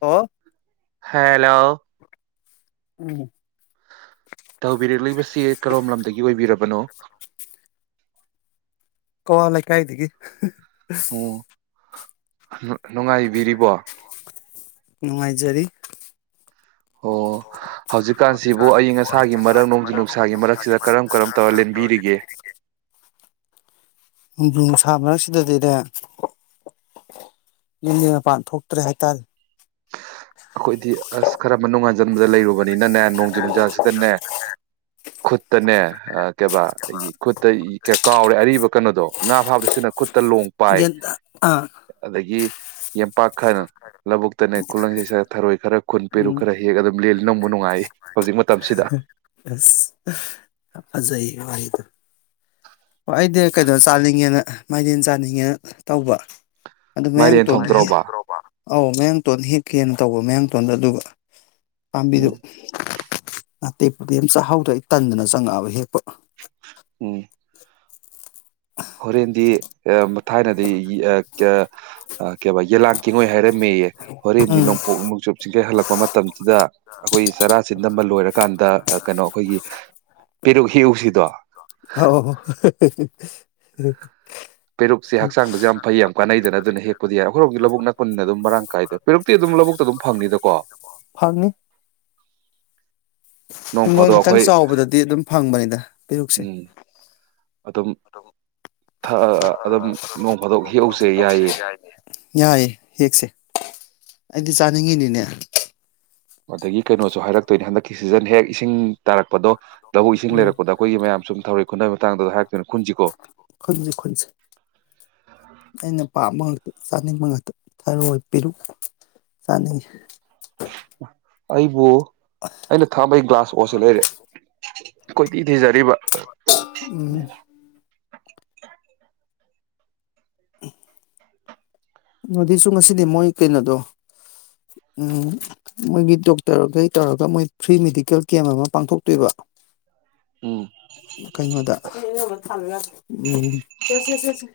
ꯑꯣ ꯍꯦꯜꯂꯣ ꯎꯝ ꯇꯧꯕꯤꯔꯛꯂꯤꯕꯁꯤ ꯀꯔꯣꯝ ꯂꯝꯗꯒꯤ ꯑꯣꯏꯕꯤꯔꯕꯅꯣ ꯀꯋꯥ ꯂꯩꯀꯥꯏꯗꯒꯤ [unintelligible] ꯍꯨꯛ ꯅꯨꯡꯉꯥꯏꯕꯤꯔꯤꯕꯣ ꯅꯨꯡꯉꯥꯏꯖꯔꯤ ꯑꯣ ꯍꯧꯖꯤꯛꯀꯥꯟꯁꯤꯕꯨ ꯑꯏꯪ ꯑꯁꯥꯒꯤ ꯃꯔꯛ ꯅꯣꯡꯖꯨ ꯅꯨꯡꯁꯥꯒꯤ ꯃꯔꯛꯁꯤꯗ ꯀꯔꯝ ꯀꯔꯝ ꯇꯧꯔ ꯂꯦꯟꯕꯤꯔꯤꯒꯦ ꯅꯣꯡꯖꯨ ꯅꯨꯡꯁꯥ ꯃꯔꯛ ꯁꯤꯗꯗꯤꯅꯦ ꯌꯨꯝꯂꯩ ꯃꯄꯥꯟ ꯊꯣꯛꯇ꯭ꯔꯦ ꯍꯥꯏꯇꯥꯔꯦ ꯑꯩꯈꯣꯏꯗꯤ ꯑꯁ ꯀꯔꯝꯕ ꯅꯨꯡꯉꯥꯟꯖꯟꯕꯗ ꯂꯩꯔꯨꯕꯅ ꯅꯤꯅꯅꯦ ꯅꯣꯡꯖꯨ ꯅꯨꯡꯖꯥꯁꯤꯗꯅꯦ ꯈꯨꯠ ꯇꯅꯦ ꯀꯩꯕꯥ ꯑꯩ ꯈꯨꯠꯇ ꯀꯥꯎꯔꯦ ꯑꯔꯤꯕ ꯀꯩꯅꯣꯗꯣ ꯉꯥ ꯐꯥꯕꯗ ꯁꯤꯖꯤꯅꯕ ꯈꯨꯠ ꯇꯂꯣꯡ ꯄꯥꯏ ꯒ꯭ꯌꯥꯟ ꯇꯥ ꯑꯥ ꯑꯗꯒꯤ ꯌꯦꯝꯄꯥꯛ ꯈꯔꯅ ꯂꯧꯕꯨꯛꯇꯅꯦ ꯈꯨꯂꯪ ꯏꯁꯩ ꯁꯛꯂ ꯊꯔꯣꯢ ꯈꯔ ꯈꯨꯟ ꯄꯦꯔꯨꯛ ꯎꯝ ꯈꯔ ꯍꯦꯛ ꯑꯗꯨꯝ ꯂꯦꯟꯂꯤ ꯅꯨꯡꯕꯨ ꯅꯨꯡꯉꯥꯏꯔꯤ ꯍꯧꯖꯤꯛ ꯃꯇꯝꯁꯤꯗ ꯑꯁ [unintelligible] ꯑꯣ ꯑꯩꯗꯤ ꯀꯩꯅꯣ ꯆꯥꯅꯤꯡꯉꯦꯅ ꯃꯥꯏꯔꯦꯟ ꯆꯥꯅꯤꯡꯉꯦꯅ ꯇꯧꯕ ꯑꯗꯨ ꯃꯥꯏꯔꯦꯟ ꯃꯌꯥꯡꯇꯣꯟꯗꯣ ꯍꯦꯛ ꯊꯣꯡꯗ꯭ꯔꯣꯕ꯭ꯔꯥ ꯑꯧ ꯃꯌꯥꯡꯇꯣꯟ ꯍꯦꯛꯀꯦꯅ ꯇꯧꯕ ꯃꯌꯥꯡꯇꯣꯟꯗꯣ ꯑꯗꯨꯒ ꯄꯥꯝꯕꯤꯗꯨ ꯎꯝ ꯑꯇꯦꯛꯄꯗꯤ ꯌꯥꯝ ꯆꯥꯛꯍꯥꯎꯗꯦ ꯑꯩ ꯇꯟꯗꯅ ꯆꯪꯉꯛꯑꯕ ꯍꯦꯛꯄ ꯎꯝ ꯍꯣꯔꯦꯟꯗꯤ ꯑꯦ ꯊꯥꯏꯅꯗꯤ ꯑꯥ ꯀꯩꯕ ꯌꯦꯂꯥꯡ ꯀꯦꯡꯉꯣꯏ ꯍꯥꯏꯔꯝꯃꯦꯑꯌꯦ ꯍꯣꯔꯦꯟꯗꯤ ꯎꯝ ꯅꯣꯡꯄꯣꯛ ꯅꯣꯡꯆꯨꯞ ꯆꯤꯡꯒꯩ ꯍꯜꯂꯛꯄ ꯃꯇꯝꯁꯤꯗ ꯑꯩꯈꯣꯏ ꯆꯔꯥꯆꯤꯟꯗꯝꯕ ꯂꯣꯏꯔꯀꯥꯟꯗ ꯀꯩꯅꯣ ꯑꯩꯈꯣꯏꯒꯤ ꯄꯤꯔꯨꯛ ꯍꯦꯌꯎꯁꯤꯗꯣ ꯑꯥꯎꯎ ꯄꯦꯔꯨꯛꯁꯦ ꯍꯛꯆꯥꯡꯗꯁꯨ ꯌꯥꯝ ꯐꯩ ꯌꯥꯝ ꯀꯥꯟꯅꯩꯗꯅ ꯑꯗꯨꯅ ꯍꯦꯛꯄꯗꯤ ꯌꯥꯔꯦ ꯑꯩꯈꯣꯏꯣꯝꯒꯤ ꯂꯧꯕꯨꯛꯅ ꯀꯨꯟꯅ ꯑꯗꯨꯝ ꯃꯔꯥꯡ ꯀꯥꯏꯗ ꯄꯦꯔꯨꯛꯇꯤ ꯑꯗꯨꯝ ꯂꯧꯕꯨꯛꯇ ꯑꯗꯨꯝ ꯐꯪꯅꯤꯗꯀꯣ ꯐꯪꯅꯤ ꯅꯣꯡ ꯍꯤꯡꯒꯣꯜ ꯐꯥꯗꯣꯛ ꯈꯤꯇꯪ ꯑꯩꯈꯣꯏ ꯆꯥꯎꯕꯗꯗꯤ ꯑꯗꯨꯝ ꯐꯪꯕꯅꯤꯗ ꯄꯦꯔꯨꯛꯁꯦ ꯎꯝ ꯑꯗꯨꯝ ꯊꯥ ꯑꯗꯨꯝ ꯅꯣꯡ ꯐꯥꯗꯣꯛ ꯍꯦꯛꯎꯁꯦ ꯌꯥꯏꯑꯦ ꯌꯥꯏꯌꯦ ꯍꯦꯛꯁꯦ ꯑꯩꯗꯤ ꯆꯥꯅꯤꯡꯉꯤꯅꯤꯅꯦ ꯑꯗꯒꯤ ꯀꯩꯅꯣꯁꯨ ꯍꯥꯏꯔꯛꯇꯣꯏꯅꯦ ꯍꯟꯗꯛꯀꯤ ꯁꯤꯖꯟ ꯍꯦꯛ ꯏꯁꯤꯡ ꯇꯥꯔꯛꯄꯗꯣ ꯂꯧꯎ ꯏꯁꯤꯡ ꯎꯝ ꯂꯩꯔꯛꯄꯗ ꯑꯩꯈꯣꯏꯒꯤ ꯃꯌꯥꯝ ꯁꯨꯝ ꯊꯔꯣꯏ ꯈꯨꯟꯅꯕ ꯃꯇꯥꯡꯗꯣ ꯍꯥꯏꯔꯛ ꯈꯨꯟꯁꯤ ꯈꯨꯟꯁꯦ ꯑꯩꯅ ꯄꯥꯝꯕ ꯉ ꯆꯥꯅꯤꯡꯕ ꯉꯥꯛꯇ ꯊꯔꯣꯏ ꯄꯤꯔꯨꯛ ꯆꯥꯅꯤꯡꯉꯤ ꯑꯩꯕꯨ ꯑꯩꯅ ꯊꯛꯑꯝꯕꯩ ꯒ꯭ꯂꯥꯁ ꯑꯣ ꯁꯤ ꯂꯩꯔꯦ [inaudible] [inaudible] ꯎꯝ [unintelligible] ꯎꯝ ꯑꯗꯨꯁꯨ ꯉꯁꯤꯗꯤ ꯃꯣꯏ ꯀꯩꯅꯣꯗꯣ ꯃꯣꯏꯒꯤ ꯗꯣꯛꯇꯔꯈꯩ ꯇꯧꯔꯒ ꯃꯣꯏ ꯐ꯭ꯔꯤ ꯃꯦꯗꯤꯀꯦꯜ ꯀꯦꯝ ꯑꯃ ꯄꯥꯡꯊꯣꯛꯇꯣꯏꯕ ꯎꯝ ꯀꯩꯅꯣꯗ ꯎꯝ ꯁꯦ ꯁꯦ ꯁꯦ ꯁꯦ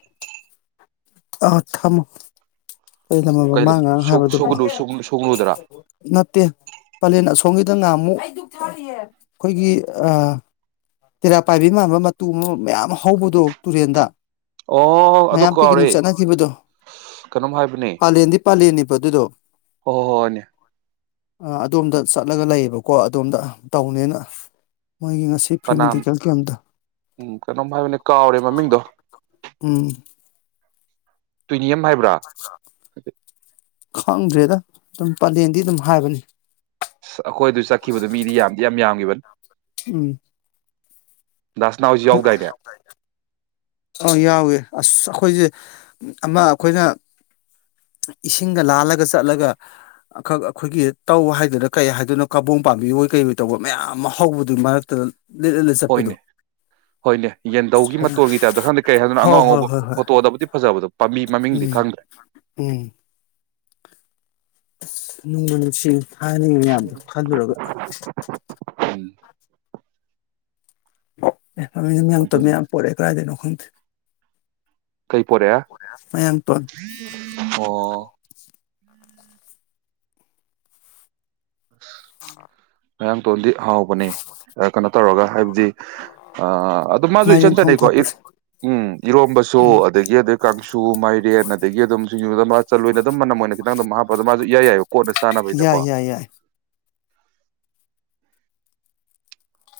ꯑ ꯊꯝꯃꯣ ꯀꯔꯤ ꯂꯝ ꯍꯥꯏꯕ ꯀꯩ ꯃꯥ ꯉꯔꯥꯡ ꯍꯥꯏꯕꯗꯨꯕꯣ ꯁꯨꯒꯅꯨ ꯁꯨꯒꯅꯨꯗꯔꯥ ꯅꯠꯇꯦ ꯄꯂꯦꯟ ꯑꯁꯣꯝꯒꯤꯗ ꯉꯥꯃꯨꯛ ꯑꯩꯈꯣꯏꯒꯤ ꯑꯥ ꯇꯦꯔꯥ ꯄꯥꯏꯕꯤ ꯃꯥꯟꯕ ꯃꯇꯨ ꯑꯃ ꯃꯌꯥꯝ ꯍꯧꯕꯗꯣ ꯇꯨꯔꯦꯟꯗ ꯑꯣꯣ ꯑꯗꯨ ꯃꯌꯥꯝ ꯀꯥꯎꯔꯦ ꯄꯤꯛꯅꯤꯛ ꯆꯠꯅꯈꯤꯕꯗꯣ ꯀꯩꯅꯣꯝ ꯍꯥꯏꯕꯅꯦ ꯄꯥꯂꯦꯟꯗꯤ ꯄꯥꯂꯦꯟꯅꯦꯕ ꯑꯗꯨꯗꯣ ꯑꯣ ꯍꯣ ꯍꯣꯏꯣꯏꯅꯦ ꯑꯗꯣꯝꯗ ꯆꯠꯂꯒ ꯂꯩꯌꯦꯕꯀꯣ ꯑꯗꯣꯝꯗ ꯇꯧꯅꯦꯅ ꯃꯣꯏꯒꯤ ꯉ ꯄꯅꯥꯝ ꯎꯝ ꯀꯩꯅꯣꯝ ꯍꯥꯏꯕꯅꯦ ꯀꯥꯎꯔꯦ ꯃꯃꯤꯡꯗꯣ ꯎꯝ ꯇꯨꯏꯅꯤꯌꯝ ꯍꯥꯏꯕ꯭ꯔꯥ ꯈꯪꯗ꯭ꯔꯦꯗ ꯑꯗꯨꯝ ꯄꯂꯦꯟꯗꯤ ꯑꯗꯨꯝ ꯍꯥꯏꯕꯅꯤ ꯁꯛ [unintelligible] ꯑꯩꯈꯣꯏ ꯑꯗꯨ ꯆꯠꯈꯤꯕꯗꯨ ꯃꯤꯗꯤ ꯌꯥꯝꯗꯤ ꯌꯥꯝ ꯌꯥꯝꯒꯤꯕꯅꯤ [unintelligible] ꯗꯥ ꯁꯅꯥ ꯍꯣꯏꯖꯨ ꯌꯥꯎꯗꯥꯏꯅꯦ ꯑ ꯌꯥꯎꯋꯦ ꯑꯁ ꯑꯈꯣꯏꯖꯦ ꯑꯃ ꯑꯈꯣꯏꯅ ꯏꯁꯤꯡꯒ ꯂꯥꯜꯂꯒ ꯆꯠꯂꯒ ꯑꯈ ꯑꯈꯣꯏꯒꯤ ꯇꯧ ꯍꯥꯏꯗꯣꯏꯔ ꯀꯩ ꯍꯥꯏꯗꯣꯏꯅꯣ ꯀꯕꯣ ꯄꯥꯝꯕꯤ ꯑꯣꯏ ꯀꯩ ꯑꯣꯏ ꯇꯧꯕ ꯃꯌꯥꯝ ꯑꯃ ꯍꯧꯕꯗꯨꯒꯤ ꯃꯔꯛꯇ ꯂꯤꯠ ꯂꯤꯠꯂ ꯆꯠꯄꯗꯣ ꯍꯣꯏꯅꯦ ꯍꯣꯏꯅꯦ ꯌꯦꯟꯙꯧꯒꯤ ꯐꯖꯅ ꯃꯇꯣꯜꯒꯤ ꯈꯪꯗꯦ ꯀꯩ ꯍꯥꯏꯗꯨꯅ ꯍꯣꯏ ꯑꯉꯧ ꯍꯣꯏ ꯑꯉꯧꯕ ꯍꯣꯏ ꯍꯣꯏ ꯐꯣꯇꯣꯗꯕꯨꯗꯤ ꯐꯖꯕꯗꯣ ꯄꯥꯝꯕꯤ ꯃꯃꯤꯡꯗꯤ ꯎꯝ ꯈꯪꯗꯦ ꯎꯝ ꯅꯨꯡꯕꯨ ꯅꯨꯡꯁꯤ ꯊꯥꯏꯅꯒꯤ ꯃꯌꯥꯝꯗꯣ ꯈꯜꯂꯨꯔꯒ [unintelligible] ꯃꯃꯤꯡ ꯇꯣ ꯃꯌꯥꯝ ꯇꯝꯃꯦ ꯑꯗꯨꯅꯦ ꯌꯥꯝ ꯄꯣꯔꯛꯑꯦ ꯀꯗꯥꯏꯗꯩꯅꯣ [unintelligible] ꯀꯩ ꯄꯣꯔꯑꯦ ꯑꯣ ꯃꯌꯥꯡꯇꯣꯟ ꯑꯣꯑꯣ [inaudible] ꯃꯌꯥꯡ ꯇꯣꯟꯗꯤ ꯍꯥꯎꯕꯅꯦ ꯀꯅꯣ ꯇꯧꯔꯒ ꯍꯥꯏꯕꯗꯤ ꯑ ꯑꯗꯨ ꯃꯥꯖꯨ ꯃꯥꯏꯔꯦꯟ ꯏꯆꯟ ꯊꯣꯡ ꯆꯠꯅꯩꯀꯣ ꯏꯐ ꯊꯥꯛꯄꯁꯦ ꯎꯝ ꯏꯔꯣꯝꯕꯁꯨ ꯎꯝ ꯑꯗꯒꯤ ꯑꯗꯩ ꯀꯥꯡꯁꯨ ꯃꯥꯏꯔꯦꯟ ꯑꯗꯒꯤ ꯑꯗꯨꯝ ꯁꯤꯡꯖꯨꯗ ꯃꯥꯆꯟꯑꯣꯏꯅ ꯑꯗꯨꯝ ꯃꯅꯝ ꯑꯣꯏꯅ ꯈꯤꯇꯪ ꯑꯗꯨꯝ ꯍꯥꯞꯄ ꯑꯗꯣ ꯃꯥꯁꯨ ꯏꯌꯥ ꯌꯥꯏꯑꯕ ꯀꯣꯠꯅ ꯆꯥꯅꯕꯩꯗꯀꯣ ꯌꯥꯏ ꯌꯥꯏ ꯌꯥꯏ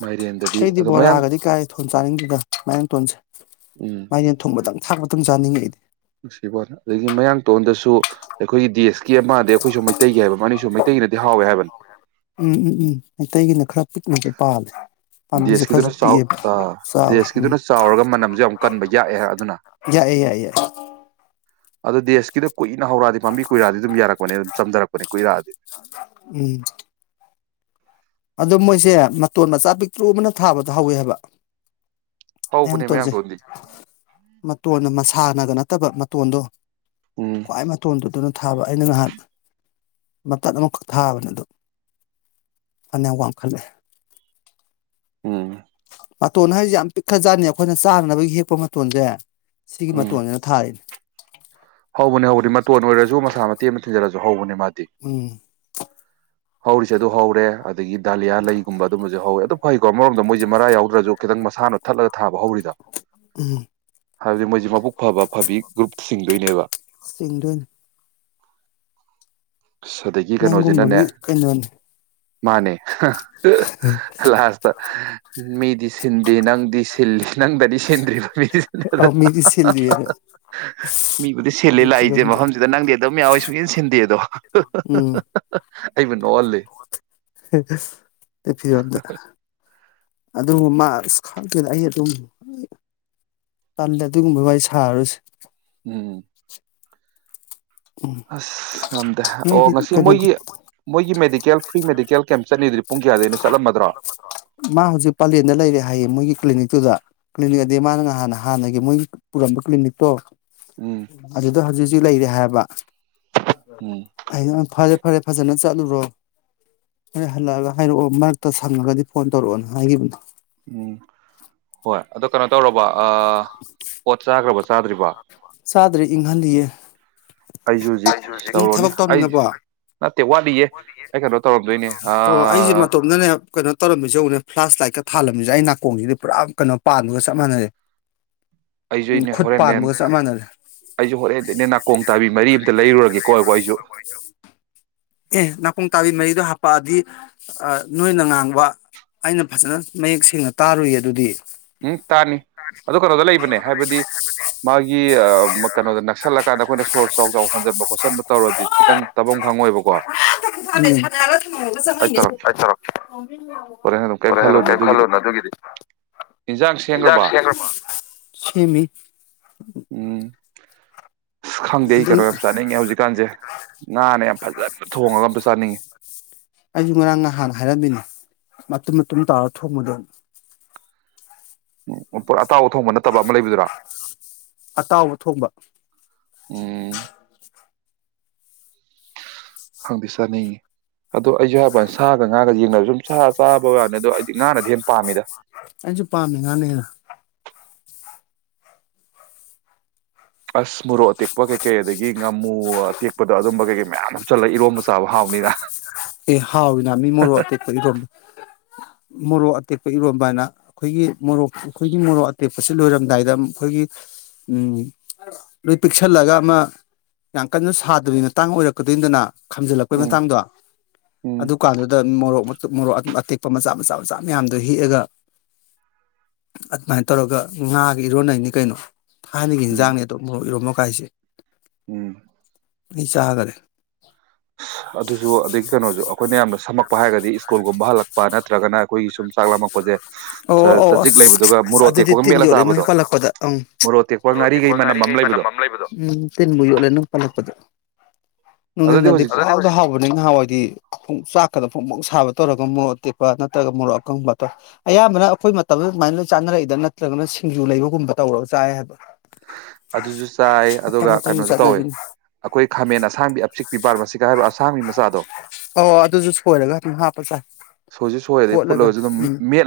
ꯃꯥꯏꯔꯦꯟꯗꯗꯤ ꯑꯩꯗꯤ ꯑꯗꯣ ꯃꯌꯥꯡ ꯕꯣꯔꯥꯒꯗꯤ ꯀꯥꯌꯦ ꯊꯣꯅ ꯆꯥꯅꯤꯡꯗꯦꯗ ꯃꯥꯌꯥꯡꯇꯣꯟꯁꯦ ꯎꯝ ꯃꯥꯏꯔꯦꯟ ꯊꯣꯡꯕꯇꯪ ꯊꯥꯛꯄꯇꯪ ꯆꯥꯅꯤꯡꯉꯤ [unintelligible] ꯅꯨꯡꯁꯤꯕꯋꯥꯅꯤ ꯑꯗꯒꯤ ꯃꯌꯥꯡꯇꯣꯟꯗꯁꯨ ꯑꯩꯈꯣꯏꯒꯤ ꯗꯦꯁ ꯀꯤ ꯑꯃ ꯑꯩꯈꯣꯏꯁꯨ ꯃꯩꯇꯩꯒꯤ ꯍꯥꯏꯕ ꯑꯅꯤꯁꯨ ꯃꯩꯇꯩꯒꯤꯅꯗꯤ ꯍꯥꯎꯋꯦ ꯍꯥꯏꯕꯅꯦ ꯎꯝ ꯎꯝ ꯎꯝ ꯃꯩꯇꯩꯒꯤꯅ ꯈꯔ ꯄꯤꯛꯅꯁꯨ ꯄꯥꯜꯂꯦ ꯄꯥꯝꯕꯤꯁꯨ ꯗꯦꯁꯀꯤꯗꯨꯅ ꯈꯔꯁꯨ ꯆꯥꯎ ꯄꯤꯛꯑꯦꯕ ꯑ ꯆꯥꯎꯋꯦ ꯎꯝ ꯗꯦꯁꯀꯤꯗꯨꯅ ꯆꯥꯎꯔꯒ ꯃꯅꯝꯖꯨ ꯌꯥꯝ ꯀꯟꯕ ꯌꯥꯛꯑꯦ ꯍꯥ ꯑꯗꯨꯅ ꯌꯥꯏꯌꯦ ꯌꯥꯏ ꯌꯥꯏ ꯑꯗꯨ ꯗꯦꯁꯀꯤꯗꯨ ꯀꯨꯏꯅ ꯍꯧꯔꯛꯑꯗꯤ ꯄꯥꯝꯕꯤ ꯀꯨꯏꯔꯑꯗꯤ ꯑꯗꯨꯝ ꯌꯥꯔꯛꯄꯅꯦ ꯆꯝꯗꯔꯛꯄꯅꯦ ꯀꯨꯏꯔꯑꯗꯤ ꯎꯝ ꯑꯗꯣ ꯃꯣꯏꯁꯦ ꯃꯇꯣꯟ ꯃꯆꯥ ꯄꯤꯛꯇ꯭ꯔꯨ ꯑꯃꯅ ꯊꯥꯕꯗ ꯍꯧꯋꯦ ꯍꯥꯕ ꯍꯧꯕꯅꯦ ꯃꯌꯥꯡꯇꯣꯟꯁꯦ ꯃꯌꯥꯡꯇꯣꯟꯗꯤ ꯃꯇꯣꯟꯅ ꯃꯁꯥ ꯊꯥꯅꯒ ꯅꯠꯇꯕ ꯃꯇꯣꯟꯗꯣ ꯎꯝ ꯈ꯭ꯋꯥꯏ ꯃꯇꯣꯟꯗꯨꯗ ꯅ ꯊꯥꯕ ꯑꯩꯅ ꯉꯍꯥꯟ ꯃꯇꯠ ꯑꯃꯈꯛ ꯊꯥꯕꯅꯦ ꯑꯗꯣ ꯐꯅꯌꯥꯝ ꯋꯥꯡꯈꯠꯂꯦ ꯎꯪ ꯃꯇꯣꯟ ꯍꯥꯏꯖꯦ ꯌꯥꯝ ꯄꯤꯛꯈ꯭ꯖꯥꯠꯅꯤ ꯑꯈꯣꯏꯅ ꯆꯥꯅꯅꯕꯒꯤ ꯍꯦꯛꯄ ꯃꯇꯣꯟꯖꯦ ꯁꯤꯒꯤ ꯎꯝ ꯃꯇꯣꯟꯁꯤꯅ ꯊꯥꯔꯤꯅꯦ [inaudible] ꯍꯧꯕꯅꯦ ꯍꯧꯕꯗꯤ ꯃꯇꯣꯟ ꯑꯣꯏꯔꯁꯨ ꯃꯁꯥ ꯃ ꯃꯇꯦꯛ ꯑꯃ ꯊꯤꯟꯖꯤꯜꯂꯁꯨ ꯍꯧꯕꯅꯦ ꯃꯥꯗꯤ ꯎꯝ ꯍꯧꯔꯤꯁꯦ ꯑꯗꯨ ꯍꯧꯔꯦ ꯑꯗꯒꯤ ꯗꯥꯂꯤꯌꯥ ꯂꯩꯒꯨꯝꯕ ꯑꯗꯨꯝꯕꯁꯨ ꯍꯧꯋꯦ ꯑꯗꯨ ꯀꯣ ꯃꯔꯣꯝꯗ ꯃꯣꯏꯁꯦ ꯃꯔꯥ ꯌꯥꯎꯗ꯭ꯔꯁꯨ ꯈꯤꯇꯪ ꯏꯁꯥꯅ ꯇꯠꯂꯒ ꯊꯥꯕ ꯍꯧꯔꯤꯗꯣ ꯎꯝ ꯍꯥꯏꯕꯗꯤ ꯃꯣꯏꯁꯤ ꯃꯕꯨꯛ ꯐꯕ ꯐꯕꯤ ꯒ꯭ꯔꯨꯞ ꯁꯤꯡꯗꯣꯏꯅꯦꯕ ꯁꯤꯡꯗꯣꯏꯅꯤ ꯑꯗꯒꯤ ꯀꯩꯅꯣꯁꯤꯅꯅꯦ ꯅꯪꯒꯨꯝꯕꯒꯤ ꯀꯩꯅꯣꯅꯤ ꯃꯥꯅꯦ ꯂꯥꯁꯇ ꯃꯤꯗꯤ ꯁꯤꯟ ꯗꯦ ꯅꯪꯗꯤ ꯁꯤꯜ ꯅꯪꯗꯗꯤ ꯁꯤꯟꯗ꯭ꯔꯤꯕ ꯑ ꯃꯤꯗꯤ ꯁꯤꯜꯂꯤꯗ ꯃꯤꯕꯨꯗꯤ ꯁꯤꯜꯂꯦ ꯑꯗꯨꯏ ꯂꯥꯛꯏꯁꯦ ꯐꯤꯕꯝꯗ ꯃꯐꯝꯁꯤꯗ ꯅꯪꯗꯤ ꯑꯗꯨꯝ ꯌꯥꯎꯋꯦ ꯁꯨꯡꯁꯤꯟ ꯁꯤꯟꯗꯦ ꯑꯗꯣ ꯎꯝ ꯑꯩꯕꯨ ꯅꯣꯛꯍꯜꯂꯤ ꯑꯗꯨ ꯃꯥ ꯈꯪꯗꯦꯗ ꯑꯩ ꯑꯗꯨꯝ ꯇꯜꯂꯦ ꯑꯗꯨꯒꯨꯝꯕ ꯋꯥꯔꯤ ꯁꯥꯔꯔꯣꯏꯁꯦ ꯎꯝ ꯑꯁ ꯉꯝꯗꯦ ꯑꯣ ꯅꯣꯏꯗꯤ ꯉꯁꯤ ꯀꯩꯅꯣꯗ ꯃꯣꯏꯒꯤ ꯃꯣꯏꯒꯤ ꯃꯦꯗꯤꯛ ꯆꯠꯂꯝꯃꯗ꯭ꯔꯣ ꯃꯥ ꯍꯧꯖꯤꯛ ꯄꯂꯦꯟꯗ ꯂꯩꯔꯦ ꯍꯥꯏꯌꯦ ꯃꯣꯏꯒꯤ ꯀ꯭ꯂꯤꯅꯤꯛꯇꯨꯗ ꯀ꯭ꯂꯤꯅꯤꯛ ꯑꯗꯤ ꯃꯥꯅ ꯉꯍꯥꯟ ꯍꯥꯟꯅꯒꯤ ꯃꯣꯏꯒꯤ ꯄꯨꯔꯝꯕ ꯀ꯭ꯂꯤꯅꯤꯛꯇꯣ ꯎꯝ ꯑꯗꯨꯗ ꯍꯧꯖꯤꯛ ꯍꯧꯖꯤꯛꯁꯨ ꯂꯩꯔꯦ ꯌꯥꯏ ꯍꯥꯏꯕ ꯎꯝ ꯐꯔꯦ ꯐꯔꯦ ꯐꯖꯅ ꯆꯠꯂꯨꯔꯣ ꯍꯣꯔꯦꯟ ꯍꯜꯂꯛꯑꯒ ꯍꯥꯏꯔꯛꯑꯣ ꯃꯔꯛꯇ ꯁꯪꯉꯒꯗꯤ ꯐꯣꯟ ꯇꯧꯔꯛꯑꯣꯅ ꯍꯥꯏꯈꯤꯕꯅꯦ ꯎꯝ ꯍꯣꯏ ꯑꯗꯣ ꯀꯩꯅꯣ ꯇꯧꯔꯕꯣ ꯑ ꯑꯣꯠꯆꯥꯒ꯭ꯔꯕꯣ ꯆꯥꯗ꯭ꯔꯤ ꯏꯪꯍꯜꯂꯤꯌꯦ ꯑꯩꯁꯨ ꯍꯧꯖꯤꯛ ꯇꯧꯔꯣꯅꯦ ꯑꯩ ꯋꯥꯠꯂꯤꯌꯦ ꯑꯩ ꯀꯩꯅꯣ ꯇꯧꯔꯝꯗꯣꯢꯅꯦ ꯑꯥ ꯑꯣ ꯑꯩꯁꯦ ꯃꯇꯣꯝꯗꯅꯦ ꯀꯩꯅꯣ ꯇꯧꯔꯝꯃꯤꯁꯦ ꯌꯦꯡꯎꯅꯦ ꯐ꯭ꯂꯥꯁ ꯂꯥꯏꯠꯀꯥ ꯊꯥꯜꯂꯝꯃꯤꯁꯦ ꯑꯩ ꯅꯥꯀꯣꯡꯁꯤꯗꯤ ꯄꯨꯔꯥ ꯀꯩꯅꯣ ꯄꯥꯟꯕꯒ ꯆꯞ ꯃꯥꯟꯅꯔꯦ ꯑꯩꯁꯨ ꯎꯝ ꯏꯑꯩꯅꯦ ꯈꯨꯠ ꯍꯣꯔꯦꯟꯅꯦ ꯄꯥꯟꯕꯒ ꯆꯞ ꯃꯥꯟꯅꯔꯦ ꯑꯩꯁꯨ ꯍꯣꯔꯦꯟꯗꯩꯅꯦ ꯅꯥꯀꯣꯡ ꯇꯥꯕꯤ ꯃꯔꯤ ꯑꯃꯇ ꯂꯩꯔꯨꯔꯒꯦꯀꯣ ꯉꯥꯏꯈꯣ ꯑꯩꯁꯨ ꯑꯦ ꯅꯥꯀꯣꯡ ꯇꯥꯕꯤ ꯃꯔꯤꯗꯣ ꯍꯥꯄꯛꯑꯗꯤ ꯑ ꯅꯣꯏꯅ ꯉꯥꯡꯕ ꯑꯩꯅ ꯐꯖꯅ ꯃꯌꯦꯛ ꯁꯦꯡꯅ ꯇꯥꯔꯨꯏꯌꯦ ꯑꯗꯨꯗꯤ ꯎꯝ ꯇꯥꯅꯤ ꯑꯗꯨ ꯀꯩꯅꯣꯗ ꯂꯩꯕꯅꯦ ꯍꯥꯏꯕꯗꯤ ꯃꯥꯒꯤ ꯑꯥ ꯀꯩꯅꯣꯗ ꯅꯛꯁꯜꯂꯀꯥꯟꯗ ꯑꯩꯈꯣꯏꯅ ꯁꯣꯔ ꯆꯥꯎ ꯆꯥꯎ ꯍꯣꯟꯖꯟꯕ ꯈꯣꯠꯆꯟꯕ ꯇꯧꯔꯗꯤ ꯈꯤꯇꯪ ꯇꯥꯐꯝ ꯈꯪꯉꯣꯏꯕꯀꯣ ꯉꯍꯥꯛꯇ ꯄꯣꯊꯥꯗꯦ ꯁꯥꯟꯅꯔꯒ ꯊꯃꯝꯃꯒ ꯆꯪꯉꯛꯏꯅꯦ [inaudible] ꯑꯩ ꯇꯧꯔꯛꯀꯦ ꯍꯣꯔꯦꯟ ꯍꯜꯂꯛ ꯀꯔꯤꯝ ꯈꯜꯂꯨꯅ ꯑꯗꯨꯒꯤꯗꯤ ꯏꯟꯖꯥꯡ ꯁꯦꯝꯈ꯭ꯔꯕꯥ ꯁꯦꯝꯃꯤ ꯍꯥ ꯑꯁ ꯈꯪꯗꯦ ꯑꯩ ꯑꯗꯨꯝ ꯀꯩꯅꯣ ꯌꯥꯝ ꯆꯥꯅꯤꯡꯉꯦ ꯍꯧꯖꯤꯛꯀꯥꯟꯁꯦ ꯉꯥꯅꯦ ꯌꯥꯝ ꯐꯖꯟꯅ ꯊꯣꯡꯉꯒ ꯑꯃꯇ ꯆꯥꯅꯤꯡꯉꯤ ꯑꯩꯁꯨ ꯉꯔꯥꯡ ꯅꯍꯥꯟ ꯍꯥꯏꯔꯝꯃꯤꯅꯦ ꯃꯇꯨꯝ ꯃꯇꯨꯝ ꯇꯥꯎꯔ ꯊꯣꯡꯕꯗꯣ ꯎꯝ ꯄꯨꯔꯥ ꯑꯇꯥꯎꯕꯥ ꯊꯣꯡꯕ ꯅꯠꯇꯕ ꯑꯃ ꯂꯩꯕꯗꯨꯔꯥ ꯑꯇꯥꯎꯕ [inaudible] ꯎꯝ ꯈꯪꯗꯦ ꯆꯥꯅꯤꯡꯉꯤ ꯑꯗꯣ ꯑꯩꯁꯨ ꯍꯥꯏꯕ ꯋꯥꯅꯦ ꯁꯥꯒ ꯉꯥꯒꯗꯤ ꯌꯦꯡꯉꯗꯤ ꯁꯨꯝ ꯁꯥꯥ ꯆꯥ ꯕ꯭ꯋꯥꯅꯦ ꯑꯗꯣ ꯑꯩꯗꯤ ꯉꯥꯅꯗꯤ ꯍꯦꯟ ꯄꯥꯝꯃꯤꯗ ꯑꯩꯁꯨ ꯄꯥꯝꯃꯤ ꯉꯥꯅ ꯍꯦꯟꯅ ꯑꯁ ꯃꯣꯔꯣꯠ ꯇꯦꯛꯄ ꯀꯩ ꯀꯩ ꯑꯗꯒꯤ ꯉꯥꯃꯨ ꯑꯇꯦꯛꯄꯗꯣ ꯑꯗꯨꯝꯕ ꯀꯩꯀꯩ ꯃꯌꯥꯝ ꯍꯥꯞꯆꯜꯂꯒ ꯏꯔꯣꯝꯕ ꯆꯥ ꯆꯥꯕ ꯍꯥꯎꯕꯅꯤꯗ ꯍꯥ ꯑꯦ ꯍꯥꯎꯋꯤꯅꯥ ꯃꯤ ꯃꯣꯔꯣꯛ ꯑꯇꯦꯛꯄ ꯏꯔꯣꯟ ꯃꯣꯔꯣꯛ ꯑꯇꯦꯛꯄ ꯏꯔꯣꯟꯕ ꯍꯥꯏꯅ ꯑꯩꯈꯣꯏꯒꯤ ꯃꯣꯔꯣꯛ ꯑꯩꯈꯣꯏꯒꯤ ꯃꯣꯔꯣꯛ ꯑꯇꯦꯛꯄꯁꯤ ꯂꯣꯏꯔꯝꯗꯥꯏꯗ ꯑꯩꯈꯣꯏꯒꯤ ꯎꯝ ꯂꯣꯏ ꯄꯤꯛꯁꯜꯂꯒ ꯑꯃ ꯌꯥꯝ ꯀꯟꯅ ꯁꯥꯗꯕꯤ ꯃꯇꯥꯡ ꯑꯣꯏꯔꯛꯀꯗꯣꯏꯅꯤꯗꯅ ꯈꯝꯖꯤꯜꯂꯛꯄꯩ ꯎꯝ ꯃꯇꯥꯡꯗꯣ ꯎꯝ ꯑꯗꯨ ꯀꯥꯟ ꯗꯨꯗ ꯃꯣ ꯃꯣꯔꯣꯛ ꯃꯇꯨꯝ ꯃꯣꯔꯣꯛ ꯑꯇꯦꯛꯄ ꯃꯆꯥ ꯃꯆꯥ ꯃꯆꯥ ꯃꯌꯥꯝꯗꯣ ꯍꯦꯛꯑꯒ ꯑꯗꯨꯃꯥꯏꯅ ꯇꯧꯔꯒ ꯉꯥꯒ ꯏꯔꯣꯟꯅꯩꯅꯤ ꯀꯩꯅꯣ ꯊꯥꯏꯅꯒꯤ ꯎꯝ ꯏꯟꯖꯥꯡꯅꯦ ꯑꯗꯣ ꯃꯔꯣꯛ ꯏꯔꯣꯝꯕ ꯍꯥꯏꯁꯦ ꯎꯝ ꯑꯩ ꯆꯥꯒꯔꯦ ꯑꯁ ꯑꯗꯨꯁꯨ ꯑꯗꯒꯤ ꯀꯩꯅꯣꯁꯨ ꯑꯩꯈꯣꯏꯅ ꯌꯥꯝꯅ ꯁꯝꯃꯛꯄ ꯍꯥꯏꯔꯒꯗꯤ ꯁ꯭ꯀꯨꯜꯒꯨꯝꯕ ꯍꯜꯂꯛꯄ ꯅꯠꯇ꯭ꯔꯒꯅ ꯑꯩꯈꯣꯏꯒꯤ ꯁꯨꯝ ꯆꯥꯛ ꯂꯥꯝꯃꯛꯄꯁꯦ ꯑꯣ ꯑꯣ ꯆꯖꯤꯛ ꯑꯁ ꯂꯩꯕꯗꯨꯒ ꯑꯁ ꯃꯣꯔꯣꯛ ꯑꯗꯨꯗꯤ ꯑꯇꯦꯛꯄꯒ ꯇꯤꯟ ꯃꯦꯠꯂ ꯌꯣꯠꯂꯦ ꯅꯪ ꯆꯥꯕꯗꯣ ꯄꯜꯂꯛꯄꯗ ꯑꯪ ꯃꯣꯔꯣꯛ ꯑꯇꯦꯛꯄ ꯉꯥꯔꯤꯒꯤ ꯃꯅꯝ ꯑꯃ ꯂꯩꯗꯣ ꯎꯝ ꯇꯤꯟꯕꯨ ꯌꯣꯠꯂꯦ ꯅꯪ ꯄꯜꯂꯛꯄꯗ ꯑꯗꯨꯗꯤ ꯅꯨꯡꯗꯤꯟꯗꯗꯤ ꯍꯧꯖꯤꯛ ꯄꯨꯡꯍꯥꯎꯗ ꯍꯥꯎꯕꯅꯤ ꯅꯍꯥꯋꯥꯏꯗꯤ ꯆꯥꯛꯀꯗꯣ ꯐꯣꯡ ꯐꯣꯡ ꯁꯥꯕ ꯇꯧꯔꯒ ꯃꯣꯔꯣꯛ ꯑꯇꯦꯛꯄ ꯅꯠꯇ꯭ꯔꯒ ꯃꯣꯔꯣꯛ ꯑꯀꯪꯕꯗꯣ ꯑꯌꯥꯝꯕꯅ ꯑꯩꯈꯣꯏ ꯃꯇꯝꯗ ꯁꯨꯃꯥꯏꯅ ꯆꯥꯅꯔꯛꯏꯗ ꯅꯠꯇ꯭ꯔꯒꯅ ꯁꯤꯡꯖꯨ ꯂꯩꯕꯒꯨꯝꯕ ꯇꯧꯔꯒ ꯆꯥꯏ ꯍꯥꯏꯕ ꯑꯗꯨꯁꯨ ꯆꯥꯏ ꯃꯇꯝ ꯑꯗꯨꯒ ꯃꯇꯝꯒꯤ ꯀꯩꯅꯣꯁꯨ ꯇꯧꯋꯦ ꯆꯠꯅꯕꯤꯅꯤ ꯑꯩꯈꯣꯏ ꯈꯥꯃꯦꯟ ꯑꯁꯥꯡꯕꯤ ꯑꯄꯤꯛꯄꯤ ꯕꯥꯔꯃꯁꯤꯒ ꯍꯥꯏꯕ꯭ꯔꯥ ꯑꯁꯥꯡꯕꯤ ꯃꯆꯥꯗꯣ ꯑꯣ ꯑꯗꯨꯁꯨ ꯁꯣꯏꯔꯒ ꯑꯗꯨꯝ ꯍꯥꯞꯄ ꯆꯥꯏ ꯁꯣꯏꯁꯨ ꯁꯣꯏꯔꯦ ꯐꯨꯠꯂꯒꯁꯨ ꯑꯗꯨꯝ ꯃꯦꯠ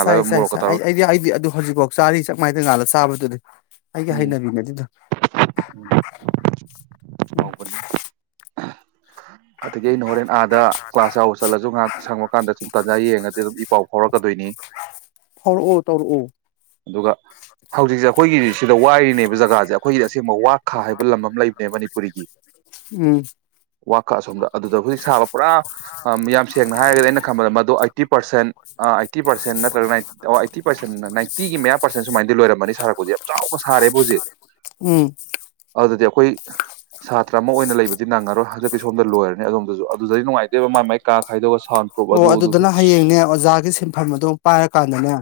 ꯆꯥꯢ ꯆꯥꯏ ꯆꯥꯏ ꯑꯩ ꯇꯧꯔꯒ ꯑꯩꯗꯤ ꯑꯩꯗꯤ ꯑꯗꯨ ꯍꯧꯖꯤꯛꯐꯥꯎ ꯆꯥꯔꯤ ꯆꯥꯛꯃꯥꯢꯗ ꯉꯥꯜꯂ ꯆꯥꯕꯗꯨꯗꯤ ꯑꯩꯒꯤ ꯎꯝ ꯍꯩꯅꯕꯤꯅꯤ ꯑꯗꯨꯗꯣ ꯎꯝ ꯍꯥꯎꯕꯅꯤ ꯑꯗꯒꯤ ꯑꯩꯅ ꯍꯣꯔꯦꯟ ꯑꯥꯗ ꯀ꯭ꯂꯥꯁ ꯌꯥꯎꯕ ꯆꯠꯂꯁꯨ ꯉꯥꯍꯥꯛ ꯁꯪꯕꯀꯥꯟꯗ ꯁꯨꯝ ꯇꯥꯟꯖꯥ ꯌꯦꯡꯉꯗꯤ ꯑꯗꯨꯝ ꯏ ꯄꯥꯎ ꯐꯥꯎꯔꯛꯀꯗꯣꯏꯅꯤ ꯐꯥꯎꯔꯛꯑꯣ ꯇꯧꯔꯛꯑꯣ ꯑꯗꯨꯒ ꯍꯧꯖꯤꯛꯁꯦ ꯑꯩꯈꯣꯏ ꯁꯤꯗ ꯋꯥꯏꯔꯤꯅꯦꯕ ꯖꯒꯥꯁꯦ ꯑꯩꯈꯣꯏꯒꯤꯗꯤ ꯑꯁꯦꯡꯕ ꯋꯥ ꯈꯥ ꯍꯥꯏꯕ ꯂꯝ ꯑꯃ ꯂꯩꯕꯅꯦ ꯃꯅꯤꯄꯨꯔꯤꯒꯤ ꯎꯝ ꯋꯥꯈꯥ ꯑꯁꯣꯝꯗ ꯑꯗꯨꯗꯕꯨꯗꯤ ꯁꯥꯕ ꯄꯨꯔꯥ ꯌꯥꯝ ꯁꯦꯡꯅ ꯍꯥꯏꯔꯒꯗꯤ ꯑꯩꯅ ꯈꯟꯝꯕꯗ ꯃꯗꯨ ꯑꯩꯇꯤ ꯄꯔꯁꯦꯟ ꯑꯩꯇꯤ ꯄꯥꯔꯁꯦꯟ ꯅꯠꯇ꯭ꯔꯒꯏ ꯑꯩꯠꯇꯤ ꯄꯥꯔꯁꯦꯟ ꯅꯥꯏꯟꯇꯤꯒꯤ ꯃꯌꯥ ꯄꯔꯁꯦꯟ ꯁꯨꯃꯥꯏꯅꯗꯤ ꯂꯣꯏꯔꯝꯃꯅꯤ ꯁꯥꯔꯛꯄꯁꯦ ꯆꯥꯎꯕ ꯁꯥꯔꯦꯕꯨ ꯍꯧꯖꯤꯛ ꯎꯝ ꯑꯗꯨ ꯗꯤ ꯑꯩꯈꯣꯏ ꯁꯥꯇ꯭ꯔ ꯑꯃ ꯑꯣꯏꯅ ꯂꯩꯕꯗꯤ ꯅꯪꯉꯔꯣꯏ ꯍꯟꯗꯛꯀꯤ ꯁꯣꯝꯗ ꯂꯣꯏꯔꯅꯤ ꯑꯗꯣꯝꯗꯁꯨ ꯑꯗꯨꯗꯗꯤ ꯅꯨꯡꯉꯥꯏꯇꯦꯕ ꯃꯥꯒꯤ ꯃꯥꯏ ꯀꯥ ꯈꯥꯏꯗꯣꯛꯑꯒ ꯁꯥꯎꯟ ꯄ꯭ꯔꯨꯞ ꯑꯣ ꯑꯗꯨ ꯑꯗꯨ ꯑꯗꯨꯗꯅ ꯑꯁ ꯍꯌꯦꯡꯅꯦ ꯑꯣꯖꯥꯒꯤ ꯁꯤꯟꯐꯝ ꯑꯗꯣ ꯄꯥꯏꯔꯀꯥꯟꯗꯅꯦ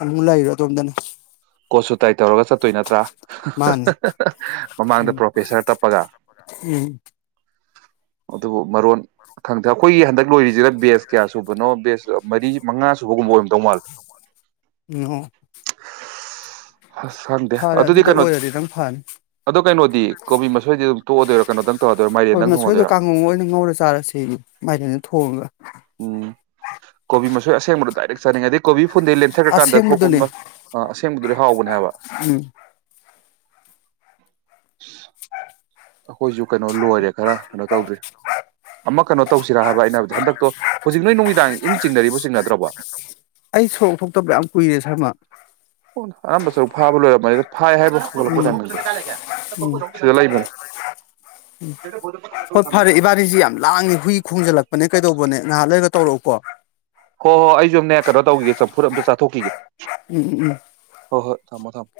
ꯑꯗꯨ ꯂꯔꯣ ꯑꯗꯣꯝꯗꯅ ꯀꯣꯠ ꯁꯨꯠ ꯇꯥꯏ ꯇꯧꯔꯒ ꯆꯠꯇꯣꯏ ꯅꯠꯇ꯭ꯔꯥ ꯃꯥꯅꯦ ꯃꯃꯥꯡꯗ ꯎꯝ ꯄ꯭ꯔꯣꯐꯦꯁꯔ ꯇꯞꯄꯒ ꯎꯝ ꯑꯗꯨꯕꯨ ꯃꯔꯣꯟ ꯈꯪꯗ꯭ꯔꯦ ꯑꯩꯈꯣꯏꯒꯤ ꯍꯟꯗꯛ ꯂꯣꯢꯔꯤꯁꯤꯅ ꯕꯦꯁ ꯀꯌꯥ ꯁꯨꯕꯅꯣ ꯕꯦꯁ ꯃꯔꯤ ꯃꯉꯥ ꯁꯨꯕꯒꯨꯝꯕ ꯑꯣꯔꯝ ꯃꯤꯍꯣ ꯑꯁ ꯈꯪꯗꯦ ꯑꯗꯨꯗꯤ ꯀꯩꯅꯣ ꯑꯣꯏꯔꯗꯤ ꯅꯪ ꯐꯅꯤ ꯑꯗꯨ ꯀꯩꯅꯣꯗꯤ ꯀꯣꯕꯤ ꯃꯁꯣꯏꯗꯤ ꯑꯗꯨꯝ ꯇꯣꯛꯑꯗꯣꯏꯔ ꯀꯩꯅꯣ [unintelligible] ꯀꯣꯕꯤ ꯃꯁꯣꯏꯗꯣ ꯀꯥꯡꯉꯧ ꯑꯣꯏꯅ ꯉꯧꯔ ꯆꯥꯔꯁꯦ ꯃꯥꯏꯔꯦꯟꯗꯣ ꯊꯣꯡꯉꯒ ꯎꯝ ꯁꯔꯉꯗꯤ ꯀꯣꯕꯤ ꯐꯨꯜ ꯈꯨꯨꯟꯗꯦ ꯂꯦꯞꯊꯔꯀꯥꯟꯗ ꯊꯣꯛꯄ ꯑꯁꯦꯡꯕꯗꯨꯅꯦ ꯑꯃ ꯑꯁꯦꯡꯕꯗꯨꯗꯤ ꯍꯥꯎꯕꯅꯦ ꯍꯥꯏꯕ ꯎꯝ ꯑꯈꯣꯏꯁꯨ ꯀꯩꯅꯣ ꯂꯣꯏꯔꯦ ꯈꯔ ꯀꯩꯅꯣ ꯇꯧꯗ꯭ꯔꯤ ꯑꯃ ꯀꯩꯅꯣ ꯇꯧꯁꯤꯔ ꯍꯥꯏꯕ ꯑꯩꯅ ꯍꯥꯢꯕꯗꯤ ꯍꯟꯗꯛꯇꯣ ꯍꯧꯖꯤꯛ ꯅꯣꯏ ꯅꯨꯃꯤꯗꯥꯡ ꯏꯟ ꯆꯤꯡꯅꯔꯤꯕꯣ ꯆꯤꯡꯅꯗ꯭ꯔꯕꯣ ꯑꯩ ꯁꯨꯔꯣꯛ ꯊꯣꯛꯇꯕ ꯌꯥꯝ ꯀꯨꯏꯔꯦ ꯁꯔꯃ ꯑꯅꯝꯕ ꯁꯔꯨꯛ ꯐꯥꯕ ꯂꯣꯏꯔꯝꯃꯗ ꯍꯥꯏ ꯍꯥꯏꯕꯣ ꯍꯧꯒꯠꯂꯛꯄ ꯇꯥꯢꯃꯤꯡꯗꯣ ꯁꯤꯗ ꯂꯩꯕꯅꯦ ꯍꯣꯏ ꯅꯦ ꯀꯩꯗꯧꯕꯅꯦ ꯅꯍꯥꯛ ꯂꯩꯔꯒ ꯇꯧꯔꯛꯎꯀꯣ ꯍꯣ ꯍꯣꯏ ꯑꯩꯁꯨꯝꯅꯦ ꯀꯩꯅꯣ ꯇꯧꯒꯤꯒꯦ ꯆꯝꯐꯨꯠ ꯑꯝꯇ ꯆꯥꯊꯣꯛꯈꯤꯒꯦ ꯎꯝ ꯎꯝ ꯎꯝ ꯍꯣꯏ ꯍꯣꯏ ꯊꯝꯃꯣ ꯊꯝꯃꯣ